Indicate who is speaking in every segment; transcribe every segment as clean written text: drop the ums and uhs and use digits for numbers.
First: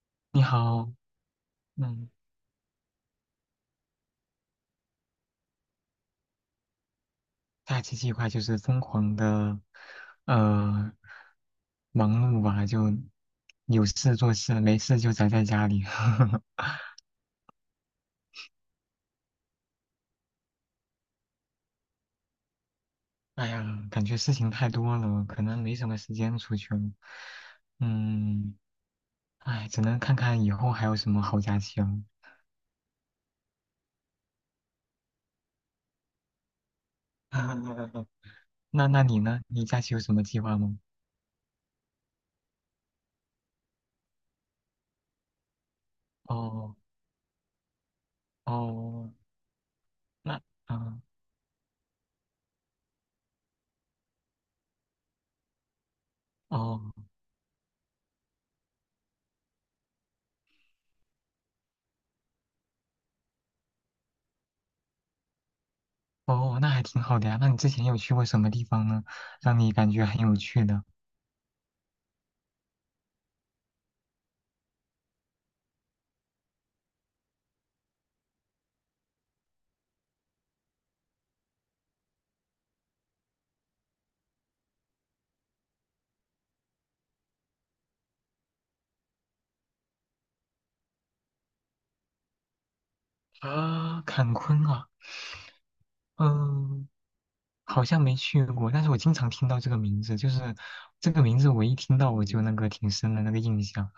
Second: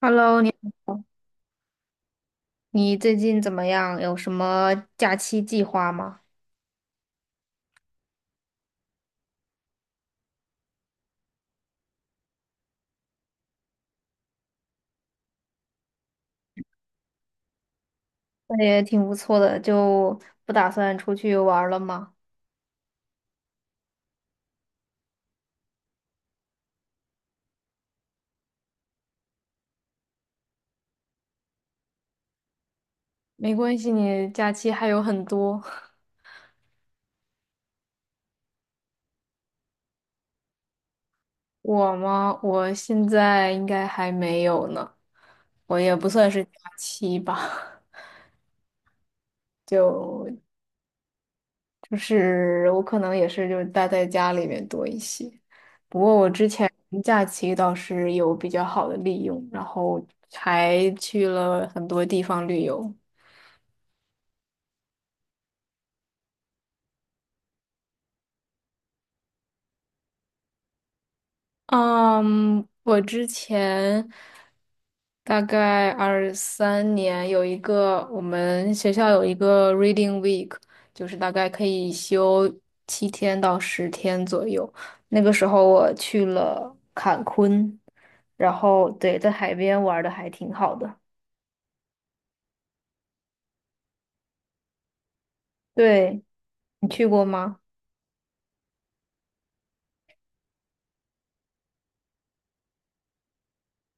Speaker 1: Hello，
Speaker 2: 你
Speaker 1: 你
Speaker 2: 好。
Speaker 1: 好，
Speaker 2: 嗯，
Speaker 1: 你最近怎么样？有什么假期计划吗？
Speaker 2: 假期计划就是疯狂的，呃，忙碌吧，就有事做事，没事就宅在家里。
Speaker 1: 那也挺不错的，就不打算出去玩儿了吗？
Speaker 2: 哎呀，感觉事情太多了，可能没什么时间出去了。嗯，哎，只能看看以后还有什么好假期了。
Speaker 1: 没关系，你假期还有很多。
Speaker 2: 那你呢？你假期有什么计划吗？
Speaker 1: 我吗？我现在应该还没有呢，我也不算是假
Speaker 2: 哦
Speaker 1: 期吧。
Speaker 2: 哦，
Speaker 1: 就
Speaker 2: 那嗯。
Speaker 1: 就是我可能也是就是待在家里面多一些。不过我之前
Speaker 2: 哦
Speaker 1: 假期倒是有比较好的利用，然后还去了很多地方旅游。
Speaker 2: 哦，那还挺好的呀。那你之前有去过什么地方呢？让你感觉很有趣的？
Speaker 1: 嗯，我之前大概23年有一个我们学校有一个 Reading Week，就是大概可以休7到10天左右。那个时候我去了坎昆，然后对，在海边玩的还挺好的。
Speaker 2: 啊，坎昆啊，
Speaker 1: 对，你
Speaker 2: 嗯，
Speaker 1: 去过吗？
Speaker 2: 好像没去过，但是我经常听到这个名字，就是这个名字我一听到我就那个挺深的那个印象，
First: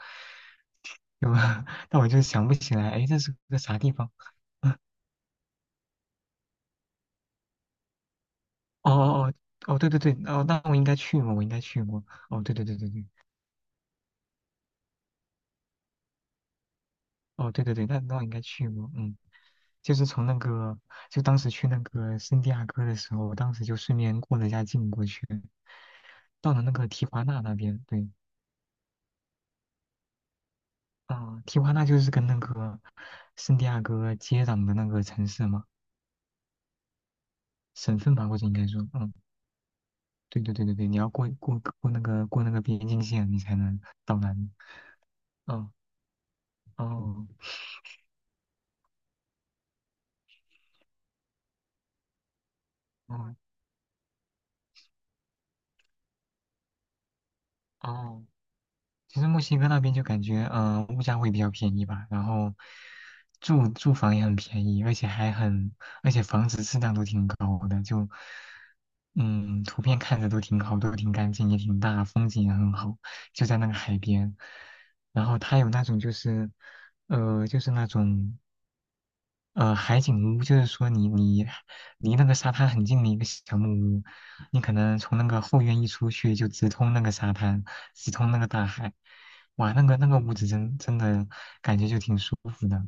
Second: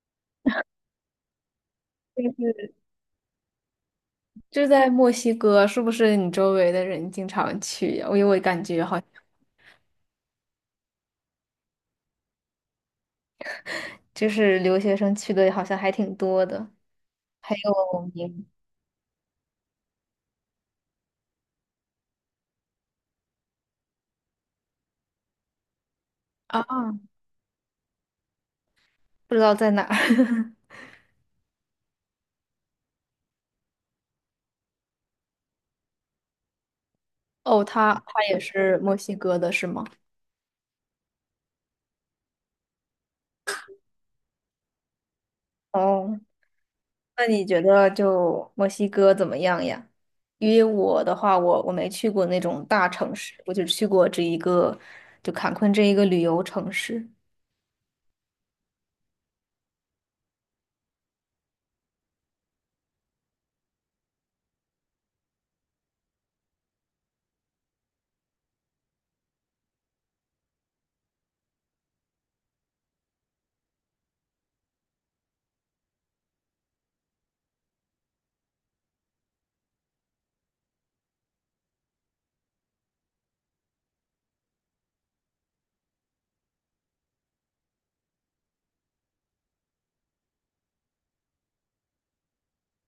Speaker 2: 有，但我就
Speaker 1: 就
Speaker 2: 想不
Speaker 1: 是
Speaker 2: 起来，哎，这是个啥地方？
Speaker 1: 就在墨西哥，是不是你周围的人经常去呀？因为我感觉
Speaker 2: 哦
Speaker 1: 好像
Speaker 2: 哦哦哦，对对对，哦，那我应该去过，我应该去过。哦，对对对对对，
Speaker 1: 就是留学生去的，好像还挺多的。
Speaker 2: 哦，
Speaker 1: 还
Speaker 2: 对对对，那
Speaker 1: 有
Speaker 2: 那我应该
Speaker 1: 你
Speaker 2: 去过，嗯，就是从那个，就当时去那个圣地亚哥的时候，我当时就顺便过了一下境过去，到了
Speaker 1: 啊，
Speaker 2: 那个提华纳那边，对，
Speaker 1: 不知道在哪儿。
Speaker 2: 啊、提华纳就是跟那个圣地亚哥接壤的那个城市嘛，
Speaker 1: 哦，他
Speaker 2: 省份
Speaker 1: 他
Speaker 2: 吧，
Speaker 1: 也
Speaker 2: 或者应该
Speaker 1: 是
Speaker 2: 说，
Speaker 1: 墨
Speaker 2: 嗯，
Speaker 1: 西哥的，是吗？
Speaker 2: 对对对对对，你要过那个那个边境线，你才能到那里，嗯，
Speaker 1: 哦，那
Speaker 2: 哦，
Speaker 1: 你觉得就墨西哥怎么样呀？因为我的话，我没去过那种大城市，
Speaker 2: 哦，
Speaker 1: 我就去过这一个，就坎昆这一个旅游城市。
Speaker 2: 哦。其实墨西哥那边就感觉，物价会比较便宜吧，然后住房也很便宜，而且还很，而且房子质量都挺高的，就，嗯，图片看着都挺好，都挺干净，也挺大，风景也很好，就在那个海边。然后它有那种就是，就是那种海景屋就是说你离那个沙滩很近的一个小木屋，你可能从那个后院一出去就直通那个沙滩，直通那个大海，哇，那个屋子真的感觉就挺舒服的，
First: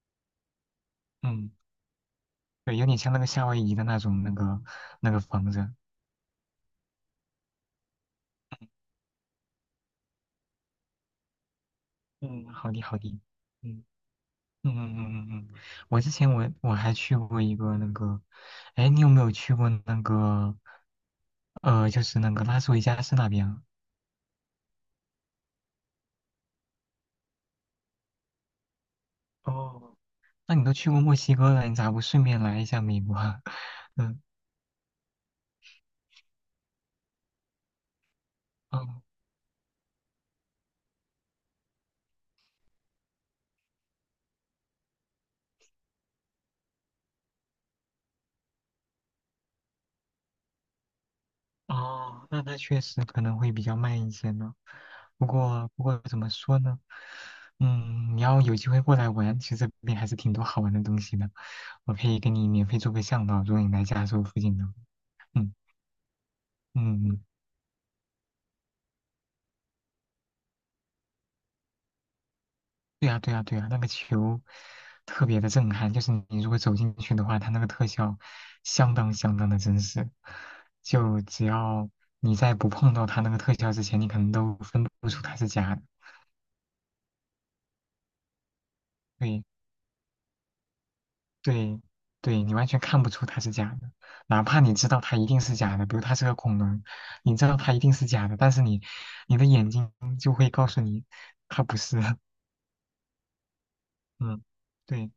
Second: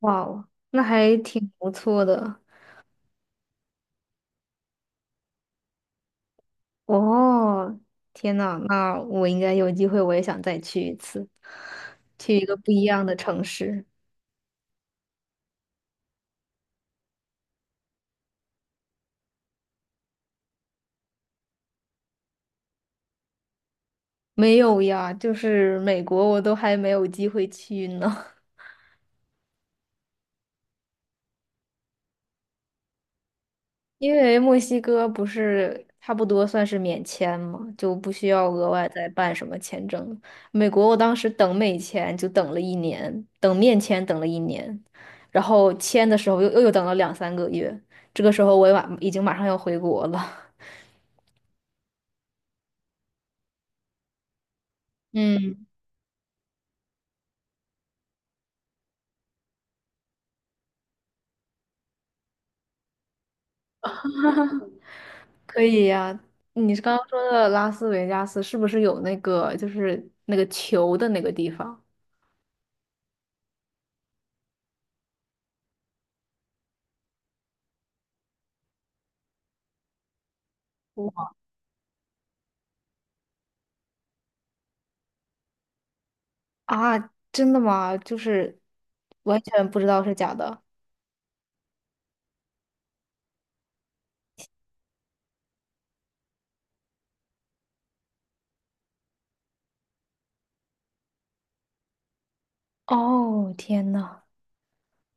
Speaker 1: 哇哦，那还挺
Speaker 2: 嗯，
Speaker 1: 不错的。
Speaker 2: 对，有点像那个夏威夷的那种那个房子，
Speaker 1: 哦，天呐，那我应该有机会，我也想再去一次，去一
Speaker 2: 嗯，
Speaker 1: 个不
Speaker 2: 好的
Speaker 1: 一
Speaker 2: 好
Speaker 1: 样
Speaker 2: 的，
Speaker 1: 的城
Speaker 2: 嗯
Speaker 1: 市。
Speaker 2: 嗯嗯嗯嗯嗯，我之前我还去过一个那个，哎，你有没有去过那个，就是那个拉斯维加斯那边啊
Speaker 1: 没有呀，就是美国我都还没有机会去呢。
Speaker 2: 哦。那你都去过墨西哥了，你咋不顺便来一下美国啊
Speaker 1: 因
Speaker 2: 嗯，
Speaker 1: 为墨西哥不是差不多算是免签嘛，就不需要额外
Speaker 2: 哦
Speaker 1: 再办什么签证。美国我当时等美签就等了一年，等面签等了一年，然后签的时候又等了2、3个月，这个时候我也已经马上要回国了。
Speaker 2: 哦，那确实可能会比较慢一些呢。不
Speaker 1: 嗯，
Speaker 2: 过不过怎么说呢？嗯，你要有机会过来玩，其实这边还是挺多好玩的东西的。我可以给你免费做个向导，如果你来加州附近的话。嗯
Speaker 1: 可以呀。你刚
Speaker 2: 嗯
Speaker 1: 刚说
Speaker 2: 嗯
Speaker 1: 的拉斯维加斯是不是有那个就是那个球的那个地方？
Speaker 2: 对呀，对呀，对呀，那个球特别的震撼，就是你如果走进去的话，它那个特效相当相当的真实。就只要你在不碰到它那个特效之前，你可能都分不出它是假的。
Speaker 1: 啊，真的吗？就是完
Speaker 2: 对
Speaker 1: 全不知道是假的。
Speaker 2: 对对，你完全看不出它是假的，哪怕你知道它一定是假的，比如它是个恐龙，你知道它一定是假的，但是你的眼睛就会告诉你它不是。
Speaker 1: 哦，天呐，
Speaker 2: 嗯，对，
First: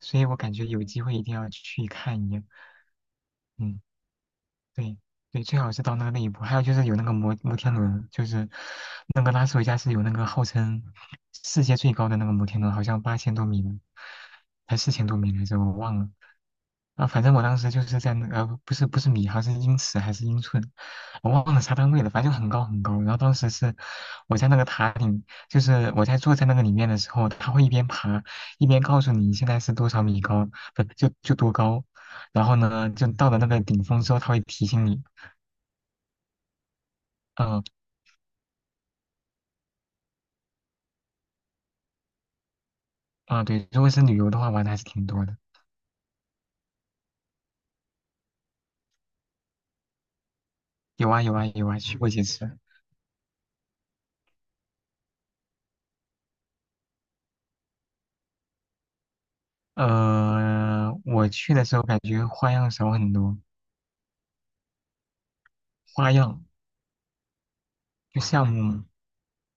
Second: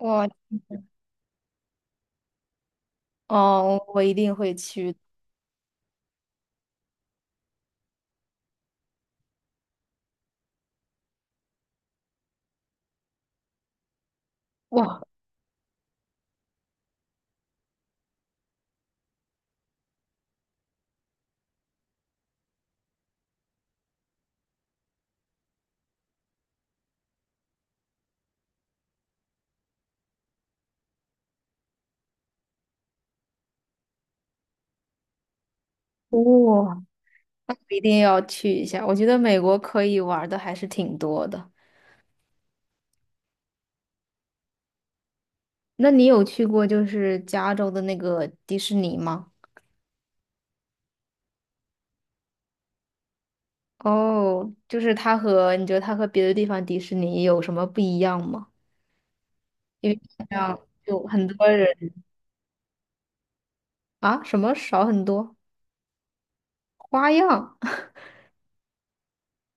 Speaker 2: 所以我感觉有机会一定要去看一眼。嗯。
Speaker 1: 哦，我一定会去。
Speaker 2: 对对，最好是到那个那一步。还有就是有那个摩天轮，就是那个拉斯维加斯有那个号称世界最高的那个摩天轮，好像8000多米呢，还
Speaker 1: 哇，
Speaker 2: 四
Speaker 1: 哇、
Speaker 2: 千多米来着，我忘了。啊，反正我当时就是在那个，不是不是米，好像是英尺还是英寸，我忘了啥单位了，反正就很高很高。然后当时是我在那个塔顶，就是我在坐在那个里面的时候，他会一边爬一边告诉你现在是多少米高，不就多高。然后呢，就到了那个顶峰之后，它会提醒你，
Speaker 1: 那我
Speaker 2: 嗯、
Speaker 1: 一定要去一下。我觉得美国可以玩的还是挺多的。
Speaker 2: 啊，对，如果是旅游的话，玩的还是挺多的，
Speaker 1: 那你有去过就是加州的那个迪士尼吗？
Speaker 2: 有啊有啊有啊，去过几次。
Speaker 1: 哦，就是你觉得它和别的地方迪士尼有什么不一样吗？因为这样有很
Speaker 2: 我
Speaker 1: 多
Speaker 2: 去的
Speaker 1: 人
Speaker 2: 时候感觉花样少很多，
Speaker 1: 啊，什么少很多
Speaker 2: 花样
Speaker 1: 花样。
Speaker 2: 就项目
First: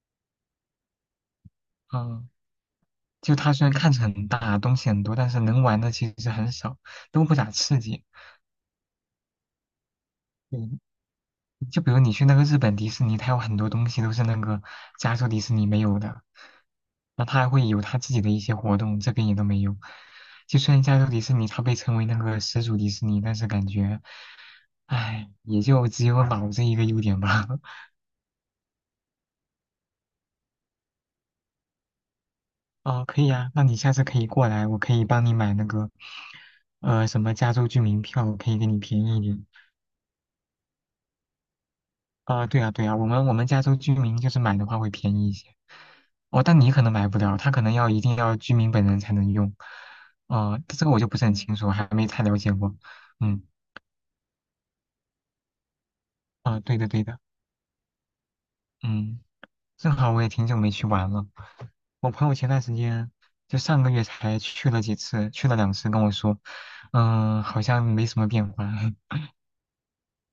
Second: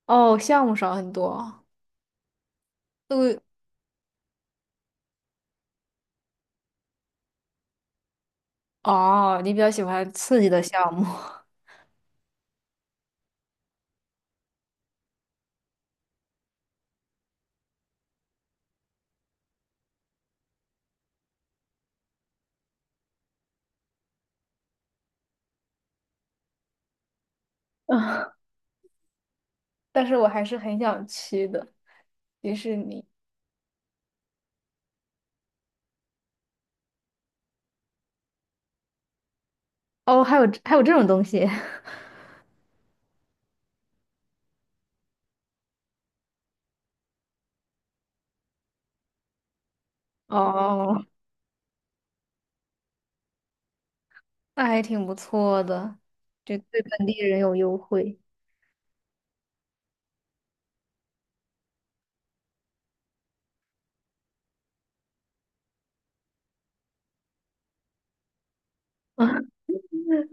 Speaker 1: 哦，项目少很多。
Speaker 2: 嗯，啊就它虽然看着很大，东西很多，但是能玩的其实很少，都不咋刺激。
Speaker 1: 哦，你比较喜欢刺激
Speaker 2: 对，
Speaker 1: 的项目。
Speaker 2: 就比如你去那个日本迪士尼，它有很多东西都是那个加州迪士尼没有的，那它还会有它自己的一些活动，这边也都没有。就虽然加州迪士尼它被称为那个始祖迪士尼，但是感觉，唉，也就只有老这一个优点吧。
Speaker 1: 嗯，但是我还是很想去的，迪士
Speaker 2: 哦，
Speaker 1: 尼。
Speaker 2: 可以啊，那你下次可以过来，我可以帮你买那个，什么加州居民票，可以给你便宜一点。
Speaker 1: 哦，还有这种东西。
Speaker 2: 啊，对啊，对啊，我们加州居民就是买的话会便宜一些，哦，但你可能买不了，他可能一定要居民本人才能用，啊、这个我
Speaker 1: 哦，
Speaker 2: 就不是很清楚，还没太了解过，嗯，
Speaker 1: 那还挺不错的，就
Speaker 2: 啊，对
Speaker 1: 对
Speaker 2: 的对
Speaker 1: 本地
Speaker 2: 的，
Speaker 1: 人有优惠。
Speaker 2: 嗯，正好我也挺久没去玩了，我朋友前段时间就上个月才去了几次，去了两次，跟我说，好像没什么变化，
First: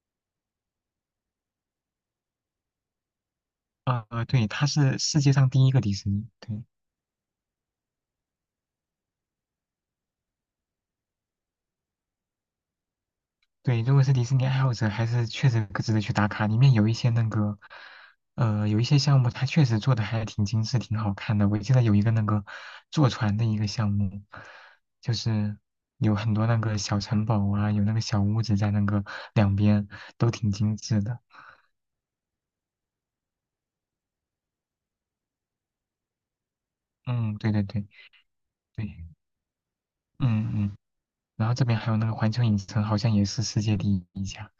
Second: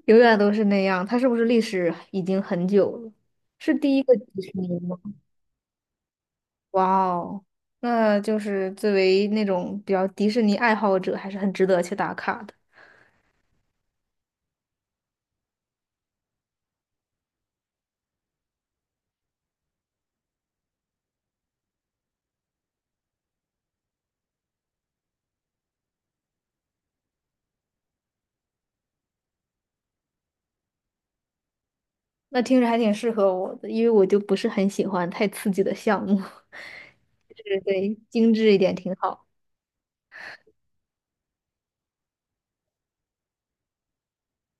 Speaker 1: 永远都是那样，它是不是历史已经很久了？是第一
Speaker 2: 啊、
Speaker 1: 个迪
Speaker 2: 对，
Speaker 1: 士
Speaker 2: 它
Speaker 1: 尼
Speaker 2: 是
Speaker 1: 吗？
Speaker 2: 世界上第一个迪士尼，对，
Speaker 1: 哇哦，那就是作为那种比较迪士尼爱好者，还是很值得去打卡的。
Speaker 2: 对，如果是迪士尼爱好者，还是确实值得去打卡。里面有一些那个，有一些项目，它确实做的还挺精致、挺好看的。我记得有一个那个坐船的一个项目，就是有很多那个小城堡啊，有那个小屋子在那个两边，都挺精致的。
Speaker 1: 那听着还挺适合我的，因为我就不是很喜欢太刺激的项目。
Speaker 2: 嗯，对
Speaker 1: 对
Speaker 2: 对对
Speaker 1: 对，精致一点
Speaker 2: 对，
Speaker 1: 挺好。
Speaker 2: 嗯嗯。然后这边还有那个环球影城，好像也是世界第一家，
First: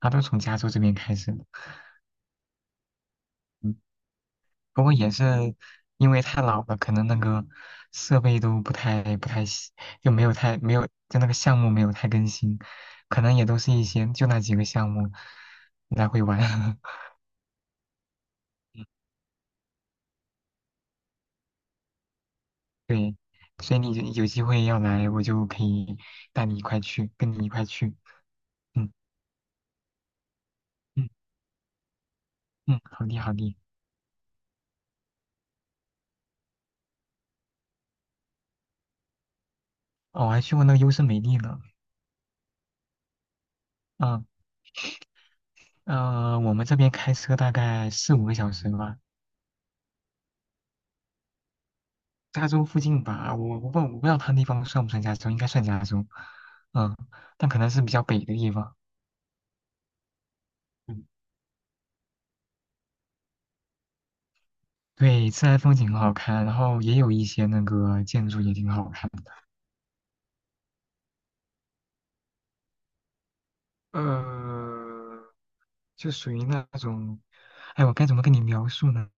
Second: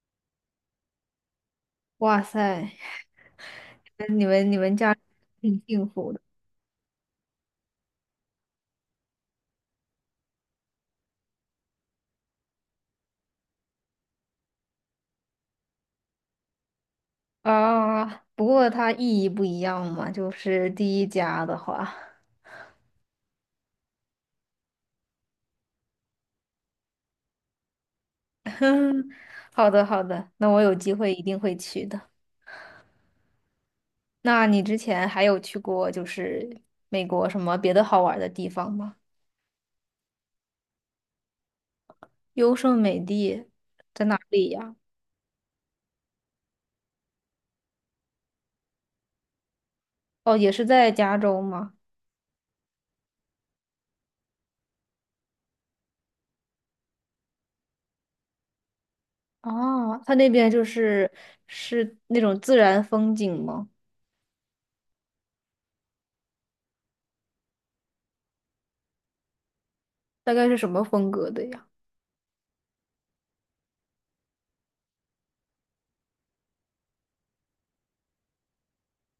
Speaker 2: 它都从加州这边开始的。
Speaker 1: 哇塞，
Speaker 2: 嗯不过也是
Speaker 1: 挺幸
Speaker 2: 因
Speaker 1: 福的
Speaker 2: 为太老了，可能那个设备都不太新，就没有太没有就那个项目没有太更新，可能也都是一些就那几个项目来回玩。
Speaker 1: 啊！不过它意义不一样嘛，就是第一家的话。
Speaker 2: 对，所以你有机会要来，我就可以带你一块去，跟你一块去。嗯
Speaker 1: 好的好的，那我有机
Speaker 2: 嗯
Speaker 1: 会一定会去的。
Speaker 2: 嗯，好的好的。
Speaker 1: 那你之前还有去过就是美国什么别的好玩的地方吗？
Speaker 2: 哦，我还去过那个优胜美地呢。
Speaker 1: 优胜美地在哪
Speaker 2: 嗯
Speaker 1: 里呀？
Speaker 2: 呃，我们这边开车大概四五个小时吧。
Speaker 1: 哦，也是在加州吗？
Speaker 2: 加州附近吧，我不知道它那地方算不算加州，应该算加州，嗯，但可能是比较北的地方。
Speaker 1: 哦，它那边
Speaker 2: 嗯，
Speaker 1: 是那种自然风景吗？
Speaker 2: 对，自然风景很好看，然后也有一些那个建筑也挺好看的。
Speaker 1: 大概是什么风格的呀？
Speaker 2: 呃，就属于那种，哎，我该怎么跟你描述呢？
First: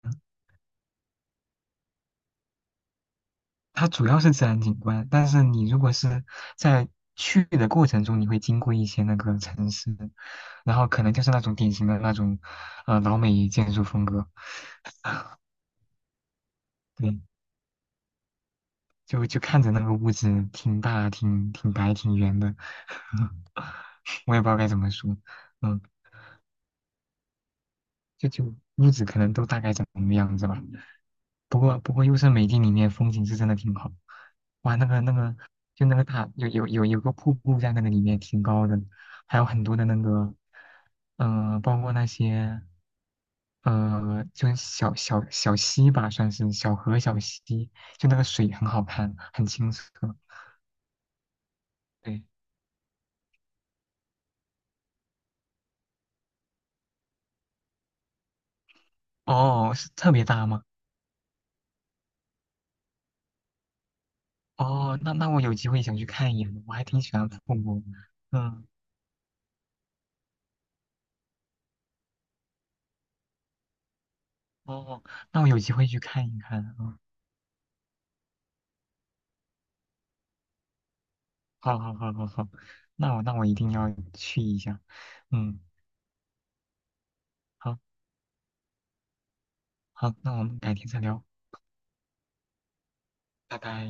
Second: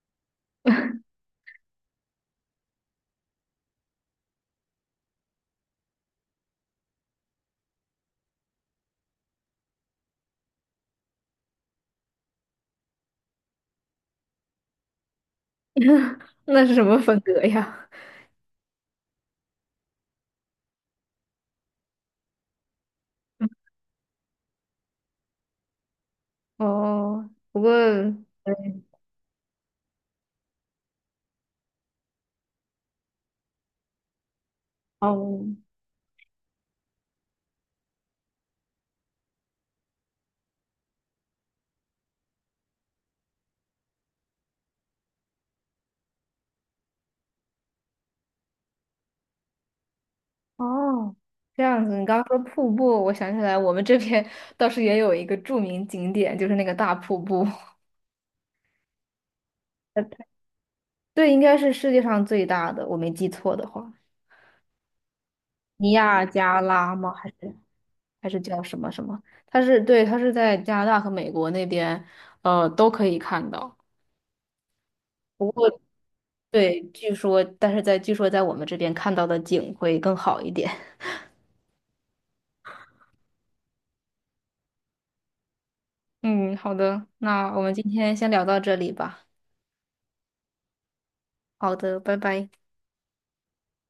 Speaker 2: 它主要是自然景观，但是你如果是在去的过程中，你会经过一些那个城市，然后可能就是那种典型的那种，老美建筑风格。
Speaker 1: 那是什么
Speaker 2: 对，
Speaker 1: 风格呀？
Speaker 2: 就看着那个屋子挺大、挺白、挺圆的，我也不知道该怎么说，嗯，
Speaker 1: 哦，不过
Speaker 2: 就屋子可能都大概长什么样子吧。不过优胜美地里面风景是真的挺好，哇，那个
Speaker 1: 哦
Speaker 2: 就那个大有个瀑布在那个里面挺高的，还有很多的那个，包括那些就是小溪吧，算是小河小溪，就那个水很好看，很清澈。
Speaker 1: 哦，这样子。你刚
Speaker 2: 对，
Speaker 1: 刚说瀑布，我想起来，我们这边 倒是也有一个著名景点，就是那个大瀑布。
Speaker 2: 哦，是
Speaker 1: 呃
Speaker 2: 特别大吗？
Speaker 1: 对，应该是世界上最大的，我没记错的话。
Speaker 2: 哦，那我有机会
Speaker 1: 尼
Speaker 2: 想去
Speaker 1: 亚
Speaker 2: 看一眼
Speaker 1: 加
Speaker 2: 的我还
Speaker 1: 拉
Speaker 2: 挺
Speaker 1: 吗？
Speaker 2: 喜
Speaker 1: 还
Speaker 2: 欢复
Speaker 1: 是
Speaker 2: 古。
Speaker 1: 还是叫
Speaker 2: 嗯，
Speaker 1: 什么什么？它是对，它是在加拿大和美国那边，都可以看到。
Speaker 2: 哦，那我
Speaker 1: 不
Speaker 2: 有机
Speaker 1: 过
Speaker 2: 会去看一看。
Speaker 1: 对，
Speaker 2: 嗯，
Speaker 1: 据说，但是据说在我们这边看到的景会更好一点。
Speaker 2: 好好好好好，那我一定要去一下。嗯，
Speaker 1: 嗯，好的，那我们
Speaker 2: 好
Speaker 1: 今天先聊到这里吧。
Speaker 2: 好，那我们改天再聊，
Speaker 1: 好的，拜拜。
Speaker 2: 拜拜。